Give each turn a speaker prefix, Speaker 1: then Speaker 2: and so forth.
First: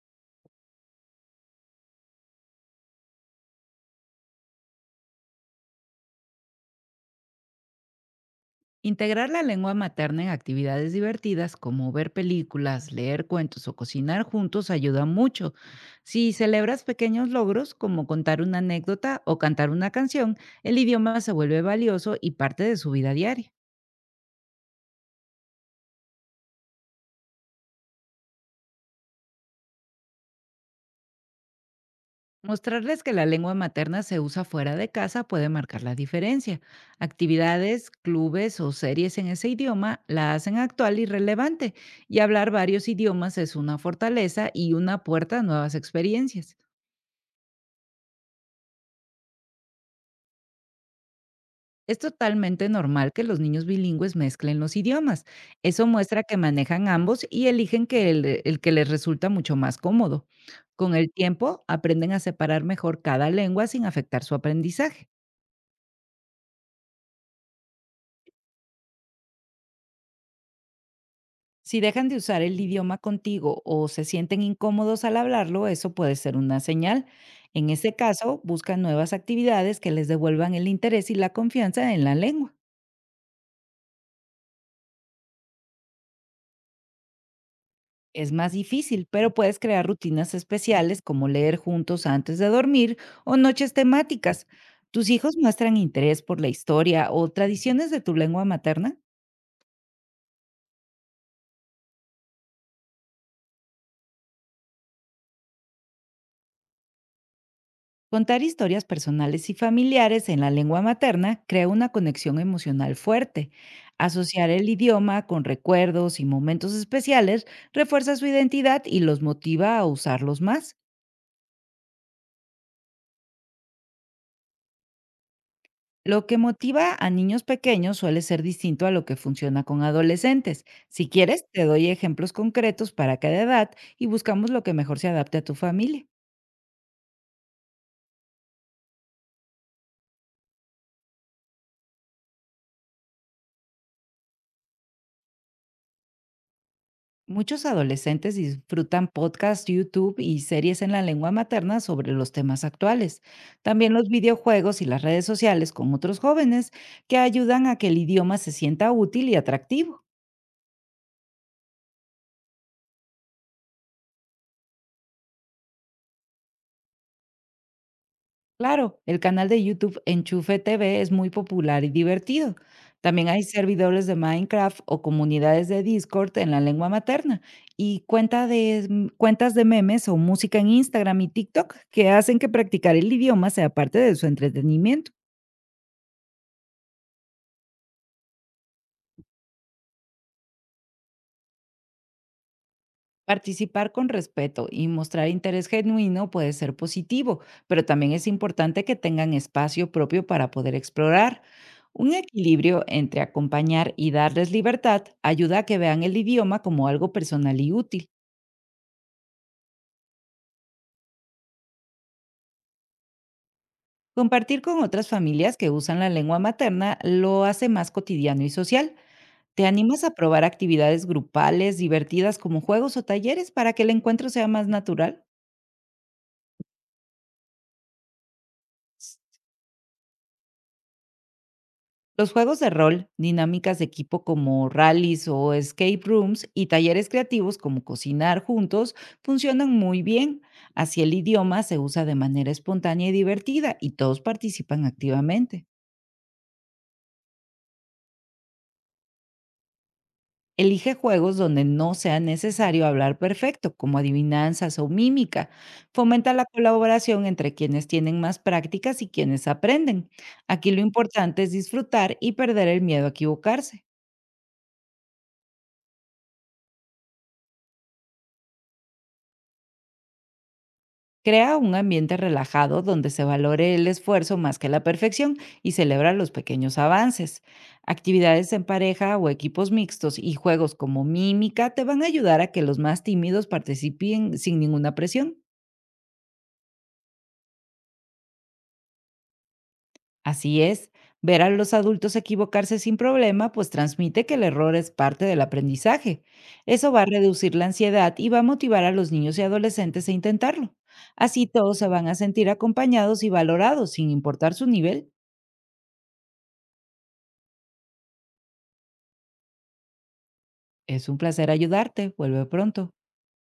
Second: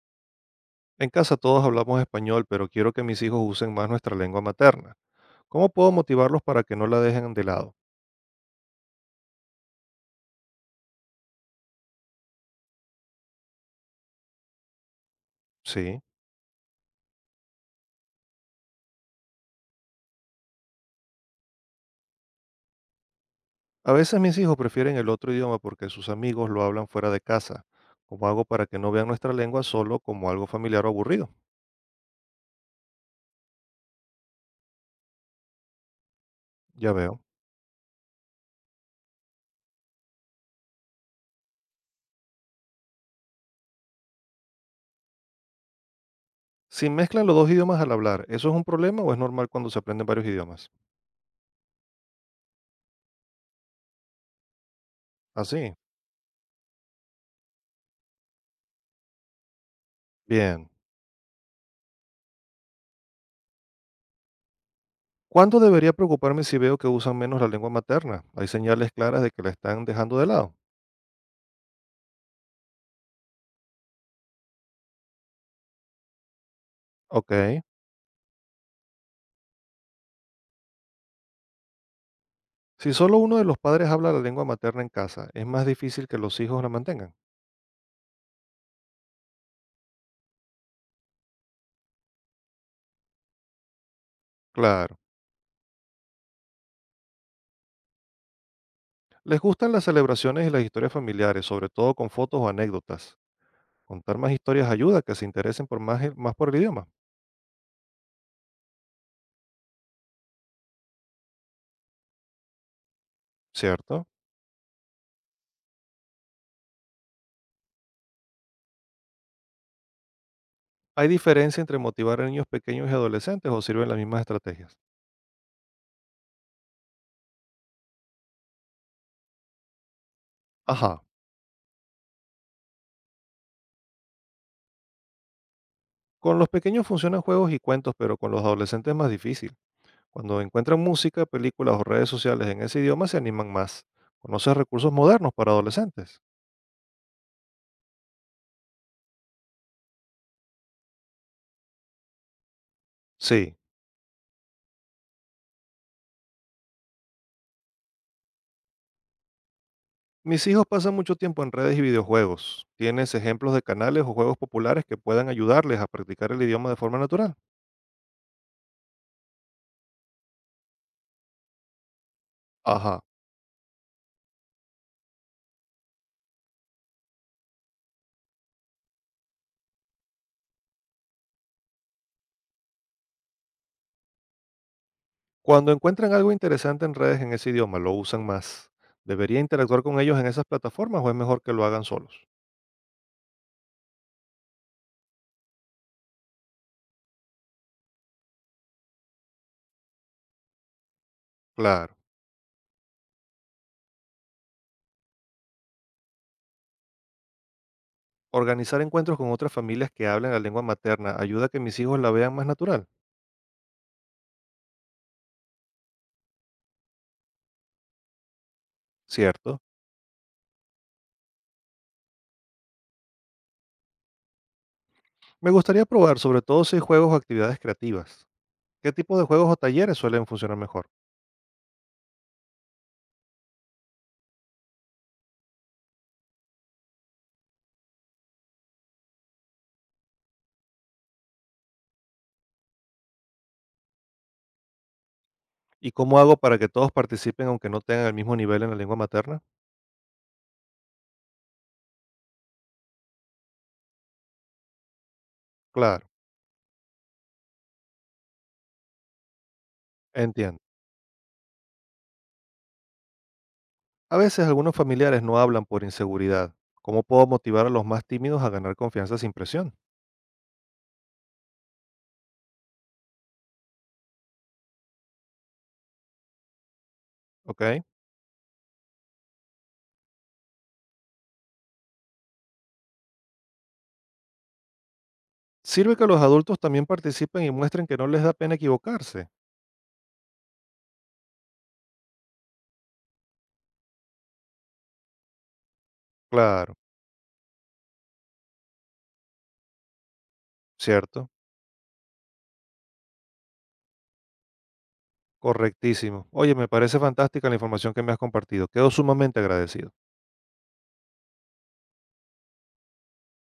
Speaker 1: En casa todos hablamos español, pero quiero que mis hijos usen más nuestra lengua materna. ¿Cómo puedo motivarlos para que no la dejen de lado?
Speaker 2: Integrar la lengua materna en actividades divertidas como ver películas, leer cuentos o cocinar juntos ayuda mucho.
Speaker 1: Sí.
Speaker 2: Si celebras pequeños logros como contar una anécdota o cantar una canción, el idioma se vuelve valioso y parte de su vida diaria.
Speaker 1: A veces mis hijos prefieren el otro idioma porque sus amigos lo hablan fuera de casa. ¿Cómo hago para que no vean nuestra lengua solo como algo familiar o aburrido?
Speaker 2: Mostrarles que la lengua materna se usa fuera de casa puede marcar la diferencia.
Speaker 1: Ya veo.
Speaker 2: Actividades, clubes o series en ese idioma la hacen actual y relevante, y hablar varios idiomas es una fortaleza y una puerta a nuevas experiencias.
Speaker 1: Si mezclan los dos idiomas al hablar, ¿eso es un problema o es normal cuando se aprenden varios idiomas?
Speaker 2: Es totalmente normal que los niños bilingües mezclen los idiomas.
Speaker 1: Así.
Speaker 2: Eso muestra que manejan ambos y eligen el que les resulta mucho más cómodo.
Speaker 1: Bien.
Speaker 2: Con el tiempo, aprenden a separar mejor cada lengua sin afectar su aprendizaje.
Speaker 1: ¿Cuándo debería preocuparme si veo que usan menos la lengua materna? Hay señales claras de que la están dejando de lado.
Speaker 2: Si dejan de usar el idioma contigo o se sienten incómodos al hablarlo, eso puede ser una señal.
Speaker 1: Ok.
Speaker 2: En ese caso, buscan nuevas actividades que les devuelvan el interés y la confianza en la lengua.
Speaker 1: Si solo uno de los padres habla la lengua materna en casa, es más difícil que los hijos la mantengan.
Speaker 2: Es más difícil, pero puedes crear rutinas especiales como leer juntos antes de dormir o noches temáticas.
Speaker 1: Claro.
Speaker 2: ¿Tus hijos muestran interés por la historia o tradiciones de tu lengua materna?
Speaker 1: Les gustan las celebraciones y las historias familiares, sobre todo con fotos o anécdotas. Contar más historias ayuda a que se interesen por más, más por el idioma,
Speaker 2: Contar historias personales y familiares en la lengua materna crea una conexión emocional fuerte.
Speaker 1: ¿cierto?
Speaker 2: Asociar el idioma con recuerdos y momentos especiales refuerza su identidad y los motiva a usarlos más.
Speaker 1: ¿Hay diferencia entre motivar a niños pequeños y adolescentes o sirven las mismas estrategias?
Speaker 2: Lo que motiva a niños pequeños suele ser distinto a lo que funciona con adolescentes.
Speaker 1: Ajá.
Speaker 2: Si quieres, te doy ejemplos concretos para cada edad y buscamos lo que mejor se adapte a tu familia.
Speaker 1: Con los pequeños funcionan juegos y cuentos, pero con los adolescentes es más difícil. Cuando encuentran música, películas o redes sociales en ese idioma, se animan más. ¿Conoces recursos modernos para adolescentes?
Speaker 2: Muchos adolescentes disfrutan podcasts, YouTube y series en la lengua materna sobre los temas actuales.
Speaker 1: Sí.
Speaker 2: También los videojuegos y las redes sociales con otros jóvenes que ayudan a que el idioma se sienta útil y atractivo.
Speaker 1: Mis hijos pasan mucho tiempo en redes y videojuegos. ¿Tienes ejemplos de canales o juegos populares que puedan ayudarles a practicar el idioma de forma natural?
Speaker 2: Claro, el canal de YouTube Enchufe TV es muy popular y divertido.
Speaker 1: Ajá.
Speaker 2: También hay servidores de Minecraft o comunidades de Discord en la lengua materna y cuentas de memes o música en Instagram y TikTok que hacen que practicar el idioma sea parte de su entretenimiento.
Speaker 1: Cuando encuentran algo interesante en redes en ese idioma, lo usan más. ¿Debería interactuar con ellos en esas plataformas o es mejor que lo hagan solos?
Speaker 2: Participar con respeto y mostrar interés genuino puede ser positivo, pero también es importante que tengan espacio propio para poder explorar.
Speaker 1: Claro.
Speaker 2: Un equilibrio entre acompañar y darles libertad ayuda a que vean el idioma como algo personal y útil.
Speaker 1: Organizar encuentros con otras familias que hablan la lengua materna ayuda a que mis hijos la vean más natural.
Speaker 2: Compartir con otras familias que usan la lengua materna lo hace más cotidiano y social.
Speaker 1: Cierto.
Speaker 2: ¿Te animas a probar actividades grupales divertidas como juegos o talleres para que el encuentro sea más natural?
Speaker 1: Me gustaría probar sobre todo si hay juegos o actividades creativas. ¿Qué tipo de juegos o talleres suelen funcionar mejor?
Speaker 2: Los juegos de rol, dinámicas de equipo como rallies o escape rooms y talleres creativos como cocinar juntos funcionan muy bien. Así el idioma se usa de manera espontánea y divertida y todos participan activamente.
Speaker 1: ¿Y cómo hago para que todos participen aunque no tengan el mismo nivel en la lengua materna?
Speaker 2: Elige juegos donde no sea necesario hablar perfecto, como adivinanzas o mímica.
Speaker 1: Claro,
Speaker 2: Fomenta la colaboración entre quienes tienen más prácticas y quienes aprenden.
Speaker 1: entiendo.
Speaker 2: Aquí lo importante es disfrutar y perder el miedo a equivocarse.
Speaker 1: A veces algunos familiares no hablan por inseguridad. ¿Cómo puedo motivar a los más tímidos a ganar confianza sin presión?
Speaker 2: Crea un ambiente relajado donde se valore el esfuerzo más que la perfección y celebra los pequeños avances.
Speaker 1: ¿Ok?
Speaker 2: Actividades en pareja o equipos mixtos y juegos como mímica te van a ayudar a que los más tímidos participen sin ninguna presión.
Speaker 1: Sirve que los adultos también participen y muestren que no les da pena equivocarse.
Speaker 2: Así es, ver a los adultos equivocarse sin problema pues transmite que el error es parte del aprendizaje.
Speaker 1: Claro,
Speaker 2: Eso va a reducir la ansiedad y va a motivar a los niños y adolescentes a intentarlo.
Speaker 1: cierto.
Speaker 2: Así todos se van a sentir acompañados y valorados sin importar su nivel.
Speaker 1: Correctísimo. Oye, me parece fantástica la información que me has compartido. Quedo sumamente agradecido.
Speaker 2: Es un placer ayudarte. Vuelve pronto.